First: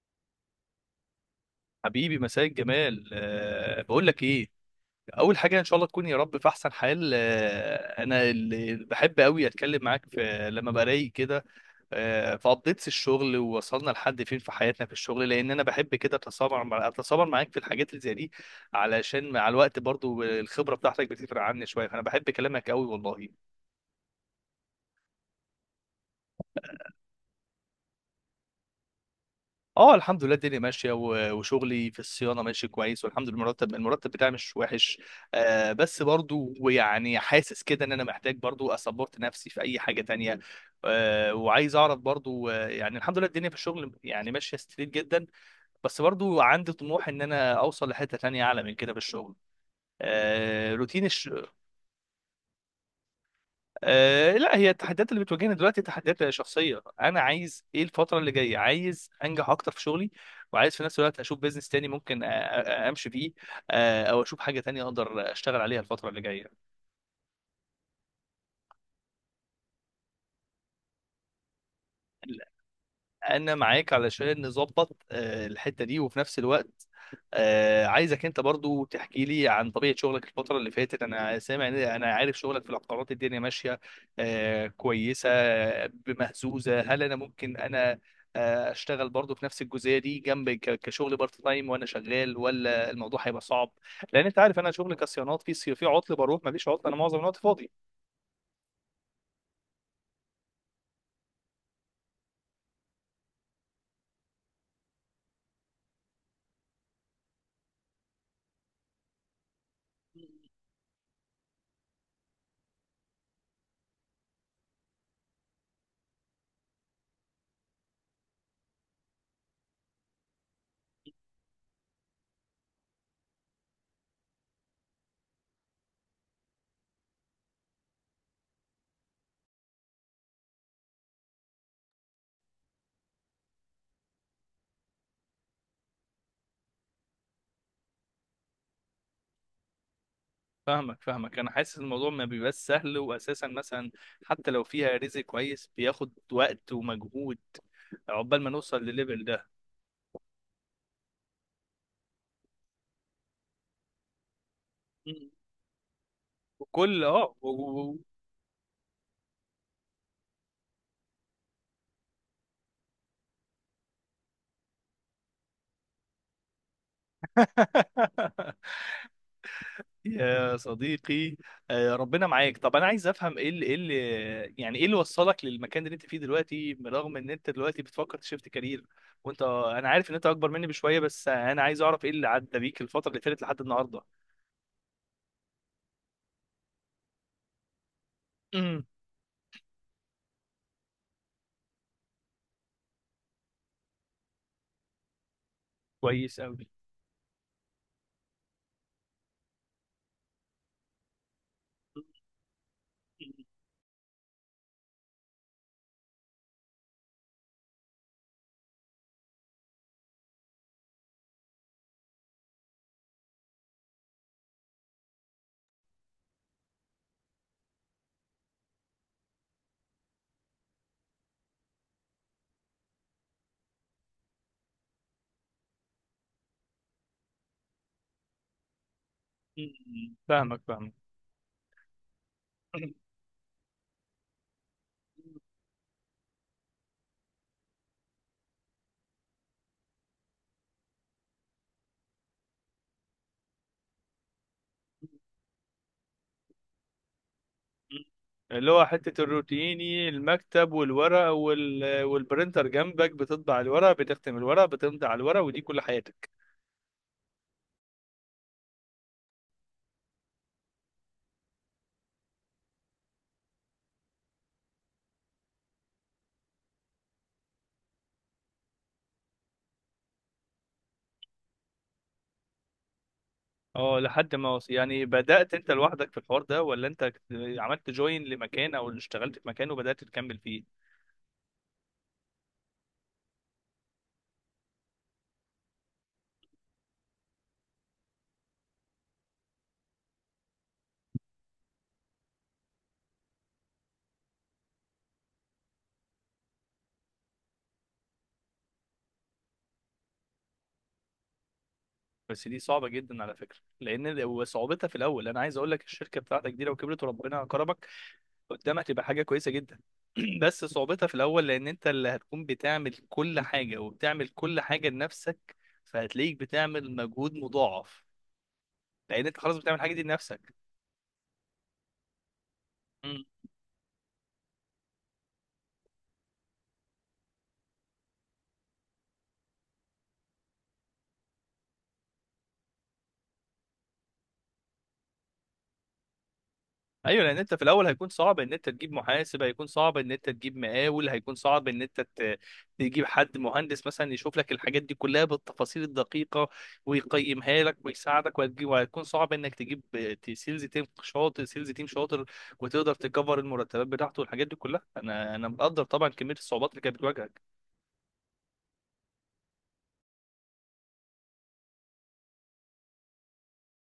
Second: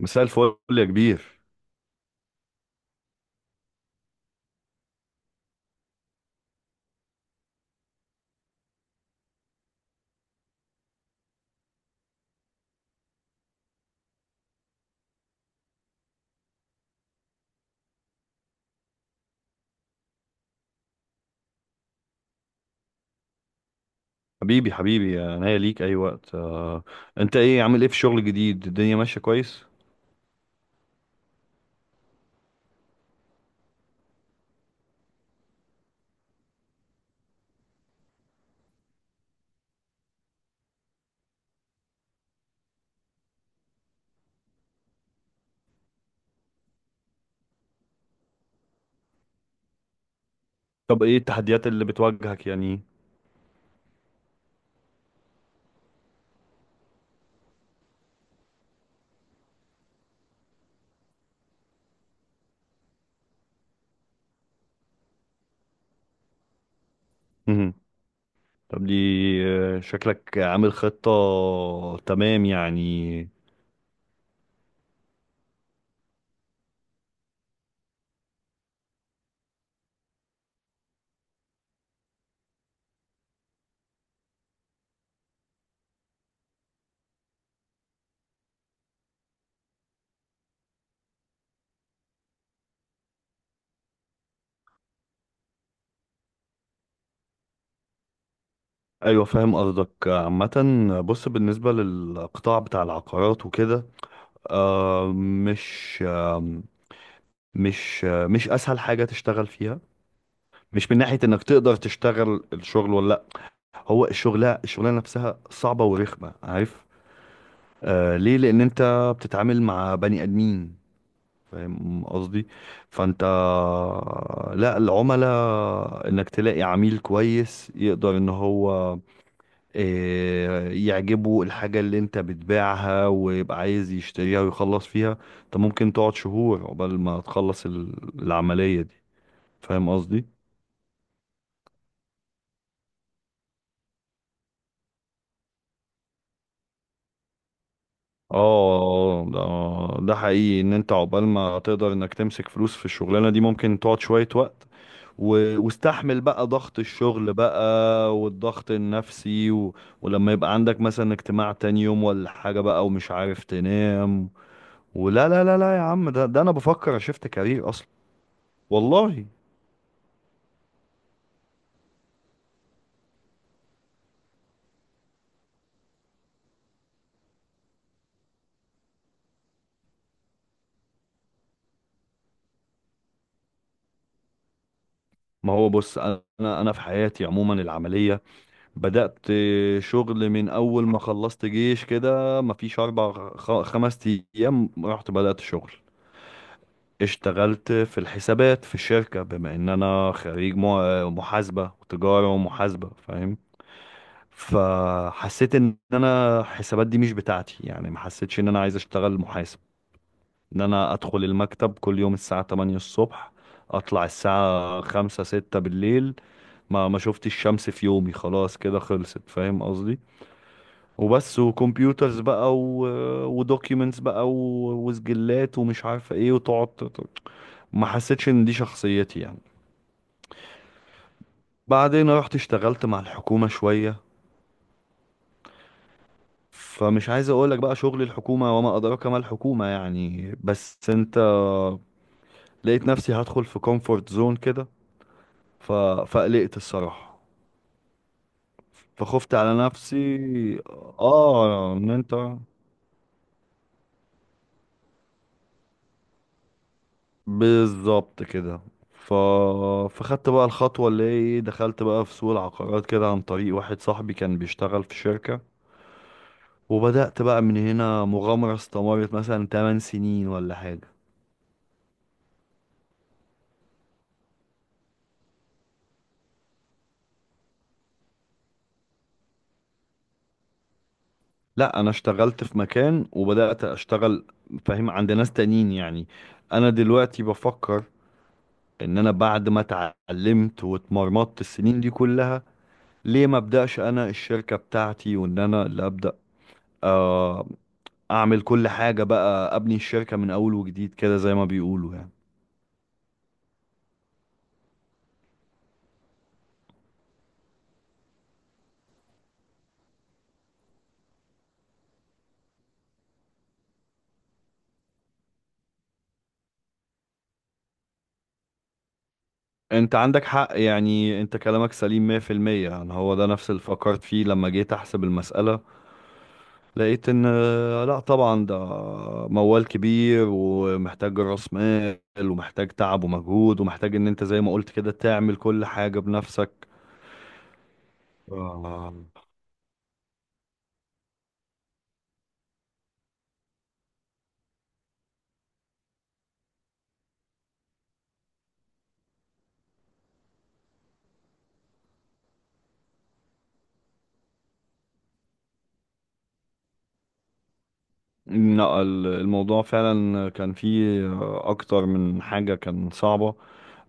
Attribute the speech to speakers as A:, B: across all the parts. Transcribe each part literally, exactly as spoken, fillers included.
A: مساء الفل يا كبير.
B: حبيبي، مساء الجمال. أه بقول لك ايه، اول حاجه ان شاء الله تكون يا رب في احسن حال. أه انا اللي بحب قوي اتكلم معاك في لما برايق كده، أه في ابديتس الشغل، ووصلنا لحد فين في حياتنا في الشغل، لان انا بحب كده اتسامر مع اتسامر معاك في الحاجات اللي زي دي، علشان مع الوقت برضو الخبره بتاعتك بتفرق عني شويه، فانا بحب كلامك قوي والله.
A: حبيبي حبيبي، انا هي ليك اي وقت آه، انت ايه عامل ايه في الشغل الجديد؟ الدنيا ماشيه كويس؟
B: اه، الحمد لله الدنيا ماشيه، و- وشغلي في الصيانه ماشي كويس، والحمد لله المرتب المرتب بتاعي مش وحش. آه بس برضو ويعني حاسس كده ان انا محتاج برضو اسبورت نفسي في اي حاجه تانية. آه وعايز اعرف برضو آه يعني الحمد لله الدنيا في الشغل يعني ماشيه ستريت جدا، بس برضو عندي طموح ان انا اوصل لحته تانية اعلى من كده في الشغل. آه
A: طب
B: روتين.
A: ايه التحديات اللي بتواجهك يعني؟
B: آه لا، هي التحديات اللي بتواجهني دلوقتي تحديات شخصيه. انا عايز ايه الفتره اللي جايه؟ عايز انجح اكتر في شغلي، وعايز في نفس الوقت اشوف بيزنس تاني ممكن أ- أ- امشي فيه، آه او اشوف حاجه تانية اقدر اشتغل عليها الفتره اللي جايه.
A: مهم. طب دي، آه، شكلك عامل خطه، تمام يعني.
B: انا معاك علشان نظبط، آه، الحته دي، وفي نفس الوقت، آه، عايزك انت برضو تحكي لي عن طبيعه شغلك الفتره اللي فاتت. انا سامع إن- انا عارف شغلك في العقارات الدنيا ماشيه، آه، كويسه، آه، بمهزوزه. هل انا ممكن انا آه، اشتغل برضو في نفس الجزئيه دي جنب ك- كشغل بارت تايم وانا شغال، ولا الموضوع هيبقى صعب؟ لان انت عارف انا شغلي كصيانات في صي- في عطل، بروح مفيش عطل، انا معظم الوقت فاضي.
A: ايوه، فاهم قصدك عامه. بص، بالنسبه للقطاع بتاع العقارات وكده، آه، مش آه، مش آه، مش اسهل حاجه تشتغل فيها. مش من ناحيه انك تقدر تشتغل الشغل، ولا هو الشغلة الشغلانة نفسها صعبة ورخمة، عارف؟ آه ليه؟ لأن أنت بتتعامل مع بني آدمين، فاهم قصدي؟ فأنت، لا، العملاء، إنك تلاقي عميل كويس يقدر إن هو آه، يعجبه الحاجة اللي أنت بتبيعها ويبقى عايز يشتريها ويخلص فيها، أنت ممكن تقعد شهور عقبال ما تخلص ال- العملية دي، فاهم قصدي؟
B: فاهمك فاهمك، انا حاسس الموضوع ما بيبقاش سهل، واساسا مثلا حتى لو فيها رزق كويس بياخد وقت ومجهود عقبال ما نوصل
A: اه،
B: للليفل ده.
A: ده ده حقيقي ان انت عقبال ما تقدر انك تمسك فلوس في الشغلانه دي ممكن تقعد شويه وقت،
B: مم.
A: و... واستحمل بقى ضغط
B: وكل
A: الشغل
B: اه و- و- و-
A: بقى والضغط النفسي، و... ولما يبقى عندك مثلا اجتماع تاني يوم ولا حاجه بقى ومش عارف تنام. ولا لا لا لا يا عم، ده ده انا بفكر اشفت كارير اصلا، والله.
B: يا صديقي، آه، ربنا معاك. طب انا عايز افهم ايه اللي ايه اللي يعني ايه اللي وصلك للمكان اللي انت فيه دلوقتي، برغم ان انت دلوقتي بتفكر تشيفت كارير. وانت، انا عارف ان انت اكبر مني بشويه، بس انا عايز اعرف ايه اللي عدى بيك الفتره اللي فاتت لحد النهارده.
A: ما هو بص، انا انا في حياتي عموما العمليه
B: مم.
A: بدأت شغل من أول ما خلصت جيش، كده مفيش أربع خ- خمس أيام، رحت بدأت شغل.
B: كويس قوي.
A: اشتغلت في الحسابات في الشركة، بما إن أنا خريج مع- محاسبة وتجارة ومحاسبة، فاهم. فحسيت إن أنا الحسابات دي مش بتاعتي، يعني ما حسيتش إن أنا عايز أشتغل محاسب، إن أنا أدخل المكتب كل يوم الساعة تمانية الصبح، أطلع الساعة خمسة ستة بالليل، ما ما شفتش الشمس في يومي، خلاص كده خلصت، فاهم قصدي؟ وبس، وكمبيوترز بقى، و... ودوكيومنتس بقى، و... وسجلات، ومش عارف ايه، وتقعد ت- ت- ما حسيتش ان دي شخصيتي يعني.
B: مم. فاهمك فاهمك،
A: بعدين رحت اشتغلت مع الحكومة شوية، فمش عايز اقولك بقى شغل الحكومة، وما ادراك ما الحكومة يعني، بس انت، لقيت نفسي هدخل في كومفورت زون كده، ف... فقلقت الصراحة،
B: اللي هو حتة
A: فخفت على
B: الروتيني،
A: نفسي.
B: المكتب والورق
A: اه ان
B: وال...
A: انت،
B: والبرنتر جنبك بتطبع الورق، بتختم الورق، بتمضي على الورق، ودي كل حياتك.
A: بالظبط كده. ف... فخدت بقى الخطوة اللي هي ايه، دخلت بقى في سوق العقارات كده عن طريق واحد صاحبي كان بيشتغل في شركة، وبدأت بقى من هنا مغامرة استمرت مثلا ثماني سنين ولا حاجة.
B: اه لحد ما وص... يعني بدأت انت لوحدك في الحوار ده، ولا انت كت- عملت جوين لمكان او اشتغلت في مكان وبدأت تكمل فيه؟
A: لا، انا اشتغلت في مكان وبدأت اشتغل، فاهم، عند ناس تانيين يعني. انا دلوقتي بفكر ان انا بعد ما اتعلمت واتمرمطت السنين دي كلها، ليه ما ابدأش انا الشركة بتاعتي وان انا اللي ابدأ آه، اعمل كل حاجة بقى، ابني الشركة من اول وجديد كده، زي ما بيقولوا يعني.
B: بس دي صعبة جدا على فكرة، لان ال- صعوبتها في الاول. انا عايز اقول لك الشركة بتاعتك دي لو كبرت وربنا كرمك قدامك تبقى حاجه كويسه جدا. بس صعوبتها في الاول، لان انت اللي هتكون بتعمل كل حاجه، وبتعمل كل حاجه لنفسك، فهتلاقيك بتعمل مجهود مضاعف لان انت خلاص بتعمل الحاجه
A: انت
B: دي
A: عندك
B: لنفسك.
A: حق يعني، انت كلامك سليم مية بالمية. يعني هو ده نفس اللي فكرت فيه لما جيت احسب المسألة، لقيت ان آه، لا طبعا ده موال كبير، ومحتاج راس مال، ومحتاج تعب ومجهود، ومحتاج ان انت زي ما قلت كده تعمل كل حاجة بنفسك.
B: ايوه، لان انت في الاول هيكون صعب ان انت تجيب
A: آه،
B: محاسب، هيكون صعب ان انت تجيب مقاول، هيكون صعب ان انت ت- تجيب حد مهندس مثلا يشوف لك الحاجات دي كلها بالتفاصيل الدقيقه ويقيمها لك ويساعدك، وهتجيب، وهيكون صعب انك تجيب ت- سيلز تيم شاطر سيلز تيم شاطر وتقدر تكفر المرتبات بتاعته والحاجات دي كلها. انا انا مقدر طبعا كميه الصعوبات اللي كانت بتواجهك.
A: لا ال- الموضوع فعلا كان فيه اكتر من حاجة كان صعبة،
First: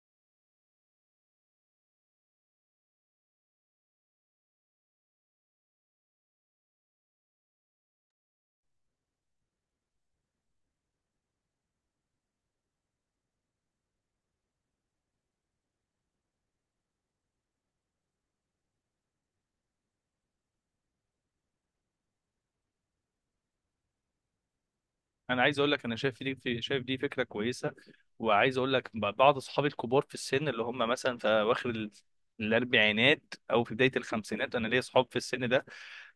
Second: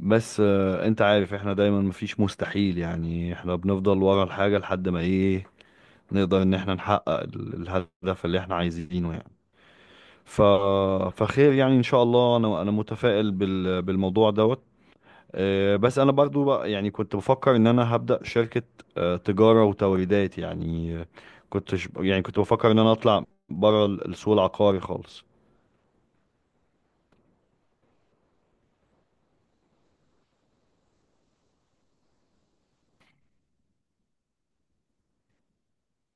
A: بس آه، انت عارف احنا دايما مفيش مستحيل يعني، احنا بنفضل ورا الحاجة لحد ما ايه، نقدر ان احنا نحقق ال- الهدف اللي احنا عايزينه يعني. ف... فخير يعني ان شاء الله، انا انا متفائل بال... بالموضوع دوت. آه، بس انا برضو بقى يعني كنت بفكر ان انا هبدأ شركة، آه، تجارة وتوريدات يعني، آه، كنت ش- يعني كنت بفكر ان انا اطلع بره ال- السوق العقاري خالص.
B: انا عايز اقول لك انا شايف دي في شايف دي فكره كويسه. وعايز اقول لك ب- بعض اصحابي الكبار في السن، اللي هم مثلا في اواخر ال- الاربعينات، او في بدايه الخمسينات، انا ليا اصحاب في السن ده.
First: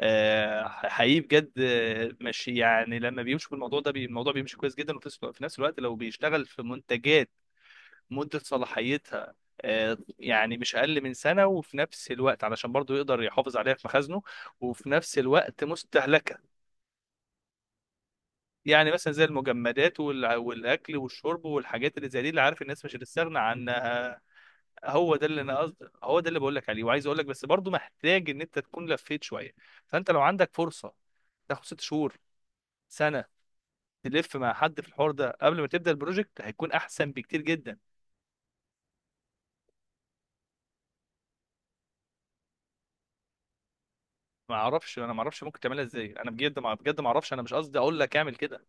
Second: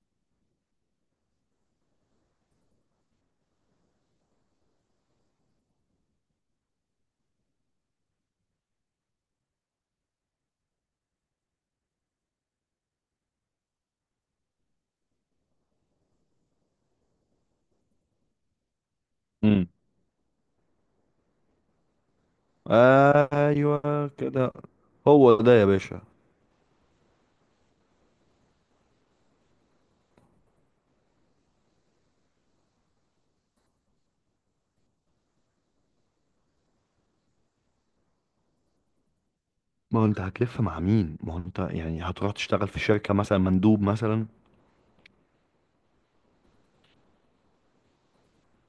B: آه، حقيقي بجد، آه، ماشي، يعني لما بيمشوا بالموضوع ده بي- الموضوع بيمشي كويس جدا. وفي نفس في نفس الوقت لو بيشتغل في منتجات مده صلاحيتها آه، يعني مش اقل من سنه، وفي نفس الوقت علشان برضه يقدر يحافظ عليها في مخازنه، وفي نفس الوقت مستهلكه، يعني مثلا زي
A: امم.
B: المجمدات والع- والاكل والشرب والحاجات اللي زي دي، اللي عارف الناس مش هتستغنى
A: ايوه
B: عنها.
A: كده.
B: هو ده
A: هو
B: اللي
A: ده
B: انا
A: يا
B: قصدي.
A: باشا.
B: هو ده اللي بقول لك عليه. وعايز اقول لك، بس برضو محتاج ان انت تكون لفيت شويه، فانت لو عندك فرصه تاخد ست شهور، سنه، تلف مع حد في الحوار ده قبل ما تبدا البروجكت هيكون احسن بكتير جدا.
A: ما هو انت هتلف مع مين، ما هو انت يعني هتروح تشتغل في شركة مثلا مندوب مثلا.
B: ما اعرفش، انا ما اعرفش ممكن تعملها ازاي، انا بجد ما بجد ما اعرفش، انا مش قصدي اقول لك اعمل كده.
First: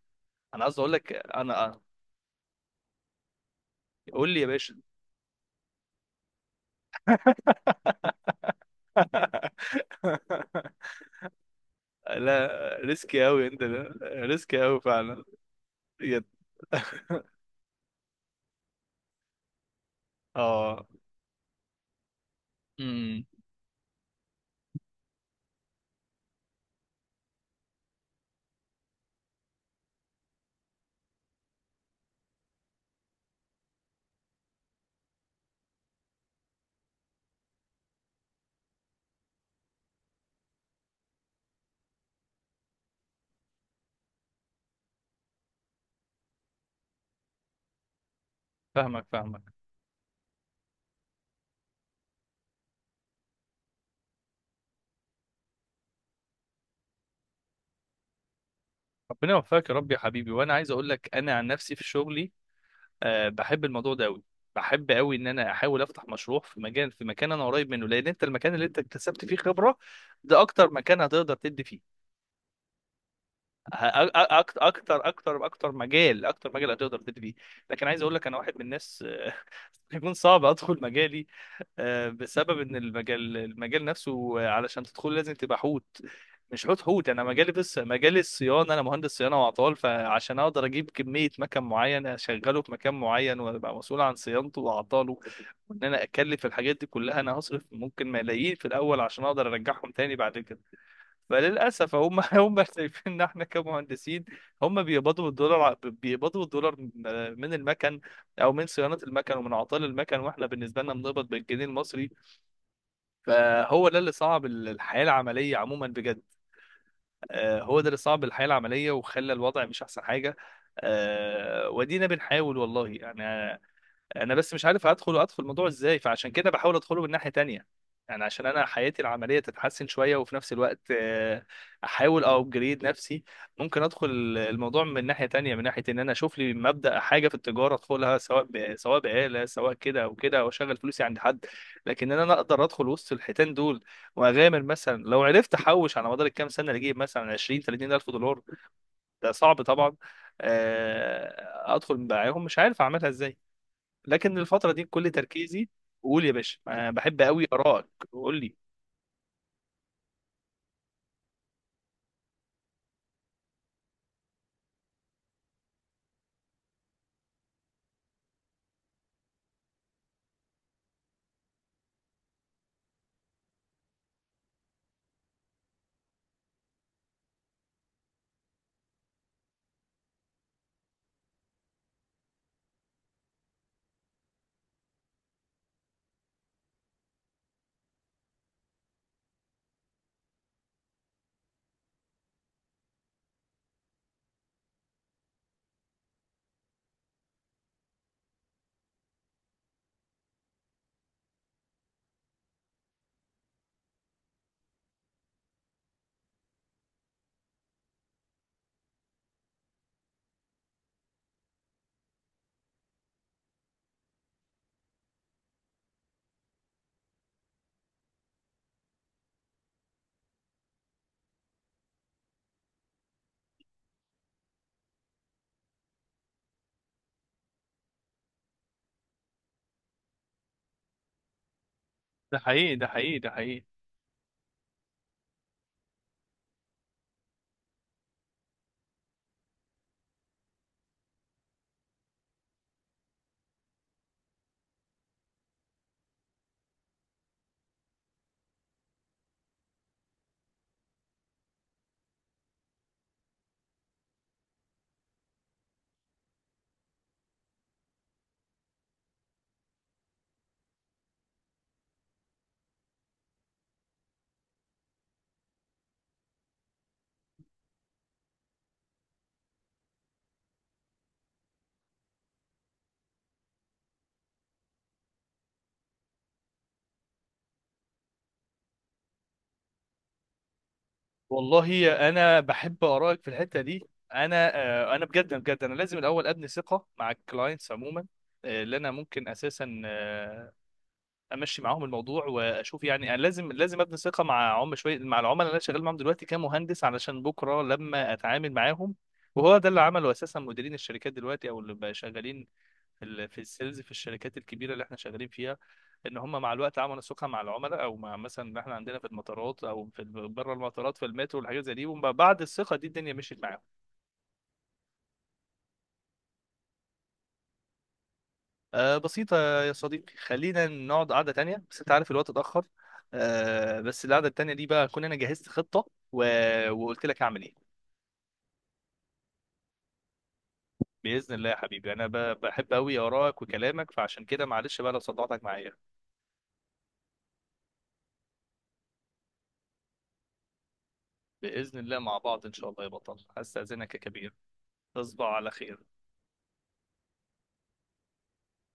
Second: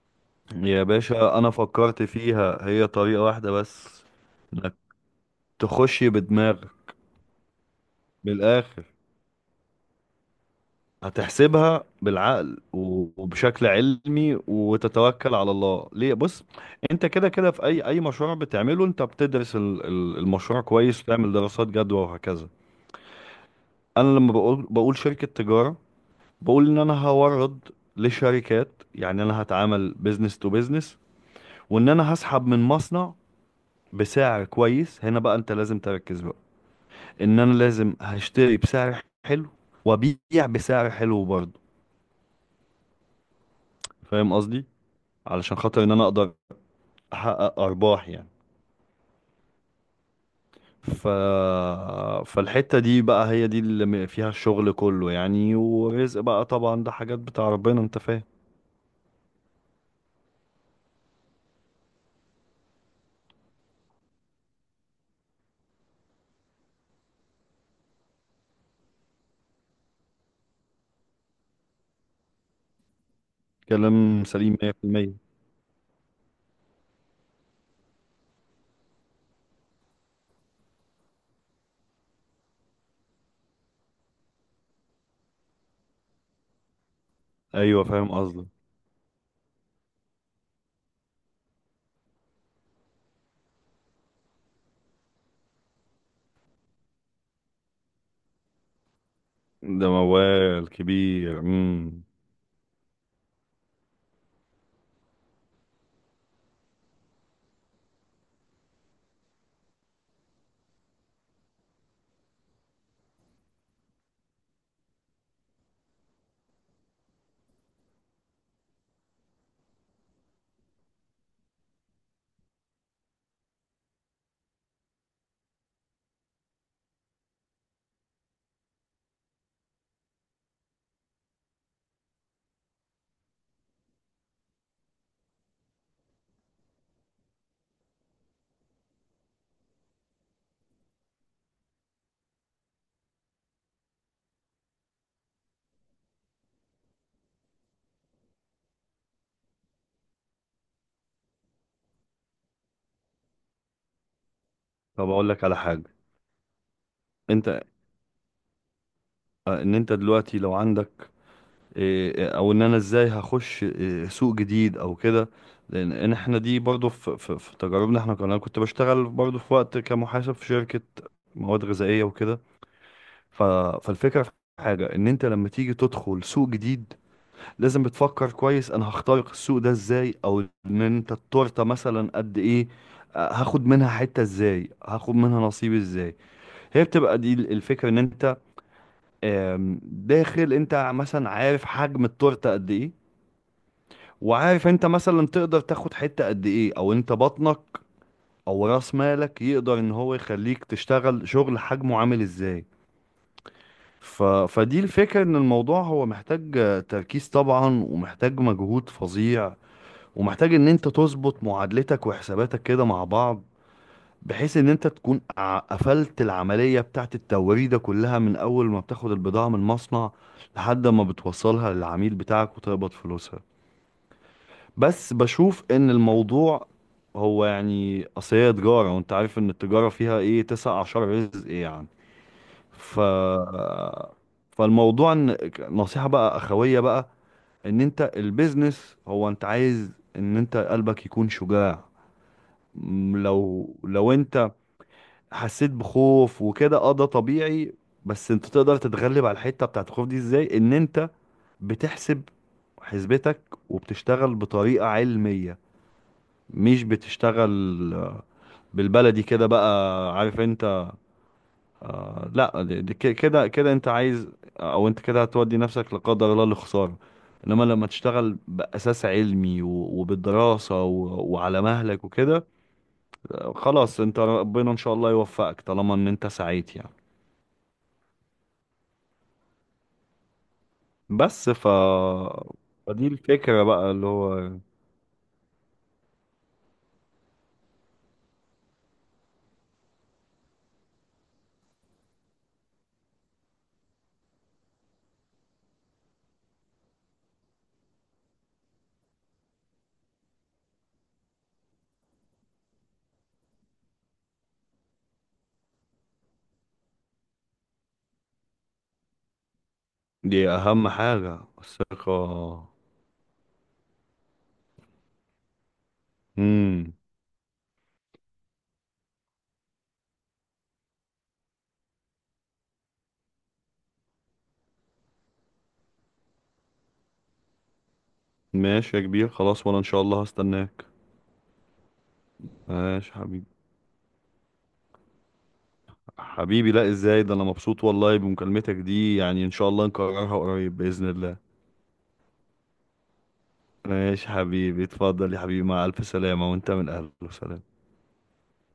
B: انا قصدي
A: يا
B: اقول لك
A: باشا، انا
B: انا آه،
A: فكرت فيها هي طريقة واحدة بس،
B: قول لي يا باشا.
A: انك تخش بدماغك بالاخر، هتحسبها
B: لا
A: بالعقل و-
B: ريسكي قوي انت،
A: وبشكل
B: ده
A: علمي،
B: ريسكي قوي فعلا،
A: وتتوكل على الله. ليه؟
B: بجد.
A: بص، انت كده كده في اي اي مشروع بتعمله، انت بتدرس ال- ال- المشروع
B: اه.
A: كويس، وتعمل دراسات جدوى وهكذا.
B: امم
A: انا لما بقول بقول شركة تجارة، بقول ان انا هورد لشركات، يعني انا هتعامل بزنس تو بزنس، وان انا هسحب من مصنع بسعر كويس. هنا بقى انت لازم تركز بقى، ان انا لازم هشتري بسعر حلو وابيع بسعر حلو برضه، فاهم قصدي؟ علشان خاطر ان انا اقدر احقق ارباح يعني.
B: فاهمك فاهمك.
A: ف... فالحتة دي بقى هي دي اللي م- فيها الشغل كله يعني، ورزق بقى طبعا، ده حاجات بتاع ربنا، انت فاهم.
B: ربنا يوفقك يا رب يا حبيبي. وانا عايز اقول لك انا عن نفسي في شغلي، أه بحب الموضوع ده قوي، بحب قوي ان انا احاول افتح مشروع في مجال في مكان انا قريب منه. لان انت المكان اللي انت اكتسبت فيه خبرة ده اكتر مكان هتقدر تدي فيه
A: كلام سليم
B: اكتر اكتر
A: مية بالمية.
B: اكتر اكتر. مجال اكتر، مجال هتقدر تبتدي فيه. لكن عايز اقول لك انا واحد من الناس يكون صعب ادخل مجالي، آه، بسبب ان المجال المجال نفسه. آه، علشان تدخل لازم تبقى حوت، مش حوت حوت. انا مجالي بس
A: ايوه فاهم
B: مجال
A: قصدك.
B: الصيانه، انا مهندس صيانه واعطال، فعشان اقدر اجيب كميه مكن معين اشغله في مكان معين، وابقى مسؤول عن صيانته واعطاله، وان انا اكلف الحاجات دي كلها انا هصرف ممكن ملايين في الاول عشان اقدر
A: ده
B: ارجعهم تاني بعد كده.
A: موال كبير.
B: فللاسف
A: امم
B: هم هم شايفين ان احنا كمهندسين، هم بيقبضوا الدولار ع- بيقبضوا الدولار م- من المكن، او من صيانه المكن، ومن اعطال المكن، واحنا بالنسبه لنا بنقبض بالجنيه المصري. فهو ده اللي صعب ال- الحياه العمليه عموما بجد. آه، هو ده اللي صعب الحياه العمليه وخلى الوضع مش احسن حاجه. آه، ودينا بنحاول والله يعني. انا بس مش عارف هدخل ادخل الموضوع ازاي، فعشان كده بحاول ادخله من ناحيه تانية، يعني عشان انا حياتي العمليه تتحسن شويه، وفي نفس الوقت آه، احاول ابجريد نفسي. ممكن ادخل الموضوع من ناحيه تانية، من ناحيه ان انا اشوف لي مبدا حاجه في التجاره ادخلها، سواء ب... سواء بآلة، سواء كده او كده، او اشغل فلوسي عند حد. لكن ان انا اقدر ادخل وسط الحيتان دول واغامر، مثلا لو عرفت احوش على مدار الكام سنه اللي اجيب مثلا عشرين تلاتين الف دولار، ده صعب طبعا. آه، ادخل معاهم مش عارف اعملها ازاي، لكن الفترة دي كل
A: طب اقول لك على
B: تركيزي.
A: حاجة.
B: قول يا باشا، أنا بحب قوي
A: انت،
B: آرائك، قول لي.
A: آه، ان انت دلوقتي لو عندك إيه، او ان انا ازاي هخش إيه، سوق جديد او كده؟ لان إن احنا دي برضو في, في, في تجاربنا، احنا كنا- انا كنت بشتغل برضو في وقت كمحاسب في شركة مواد غذائية وكده، ف- فالفكرة في حاجة، ان انت لما تيجي تدخل سوق جديد لازم بتفكر كويس، انا هخترق السوق ده ازاي، او ان انت التورتة مثلا قد ايه، آه، هاخد منها حتة ازاي، هاخد منها نصيب ازاي. هي بتبقى دي الفكرة، ان انت آم، داخل، انت مثلا عارف حجم التورتة قد ايه، وعارف انت مثلا تقدر تاخد حتة قد ايه، او انت بطنك او راس مالك يقدر ان هو يخليك تشتغل شغل حجمه عامل ازاي. ف... فدي الفكرة، ان الموضوع هو محتاج تركيز طبعا، ومحتاج مجهود فظيع، ومحتاج ان انت تظبط معادلتك وحساباتك كده مع بعض، بحيث ان انت تكون ع- قفلت العملية بتاعت التوريدة كلها من اول ما بتاخد البضاعة من المصنع لحد ما بتوصلها للعميل بتاعك وتقبض فلوسها. بس بشوف ان الموضوع هو يعني اصل هي تجارة، وانت عارف ان التجارة فيها ايه تسع اعشار رزق يعني.
B: ده حقيقي ده
A: ف
B: حقيقي ده حقيقي.
A: فالموضوع ان نصيحة بقى اخوية بقى، ان انت البيزنس هو انت عايز ان انت قلبك يكون شجاع. م، لو لو انت حسيت بخوف وكده، اه، ده طبيعي. بس انت تقدر تتغلب على الحتة بتاعت الخوف دي ازاي، ان انت بتحسب حسبتك وبتشتغل بطريقة علمية، مش بتشتغل بالبلدي كده بقى، عارف انت. لا دي- دي ك- كده كده انت عايز، او انت كده هتودي نفسك لا قدر الله لخسارة، انما لما تشتغل بأساس علمي و- وبالدراسة و- وعلى مهلك وكده، خلاص انت ربنا ان شاء الله يوفقك طالما ان انت سعيت يعني. بس ف
B: والله انا بحب
A: فدي
B: آرائك في الحتة
A: الفكرة
B: دي.
A: بقى اللي هو،
B: انا آه، انا بجد بجد انا لازم الاول ابني ثقة مع الكلاينتس عموما، آه، اللي انا ممكن اساسا آه، امشي معاهم الموضوع واشوف. يعني انا لازم لازم ابني ثقة مع عم شوية مع العملاء اللي انا شغال معاهم دلوقتي كمهندس، علشان بكرة لما اتعامل معاهم. وهو ده اللي عمله اساسا مديرين الشركات دلوقتي، او اللي بقى شغالين في ال- في السيلز في الشركات الكبيره اللي احنا شغالين فيها. ان هم مع الوقت عملوا سوقها مع العملاء، او مع مثلا إن احنا عندنا في المطارات او في ال-
A: دي
B: بره
A: اهم
B: المطارات، في المترو
A: حاجة
B: والحاجات زي دي.
A: الثقة.
B: وبعد الثقه دي الدنيا مشيت معاهم.
A: امم.
B: آه، بسيطه. يا صديقي، خلينا نقعد قعده تانية، بس انت عارف الوقت اتاخر. آه، بس القعده التانية دي بقى اكون انا جهزت خطه و... وقلت لك اعمل ايه.
A: ماشي يا كبير خلاص، وانا ان شاء الله هستناك.
B: باذن الله يا حبيبي، انا ب... بحب قوي
A: ماشي
B: ارائك
A: حبيبي.
B: وكلامك، فعشان كده معلش بقى لو صدعتك معايا.
A: حبيبي، لا ازاي، ده انا مبسوط والله بمكالمتك دي يعني، ان شاء الله نكررها قريب بإذن الله.
B: باذن الله مع بعض ان شاء الله يا بطل، هستاذنك يا
A: ماشي
B: كبير.
A: حبيبي،
B: تصبح
A: اتفضل يا
B: على
A: حبيبي،
B: خير.
A: مع الف سلامة، وانت من اهل وسلام.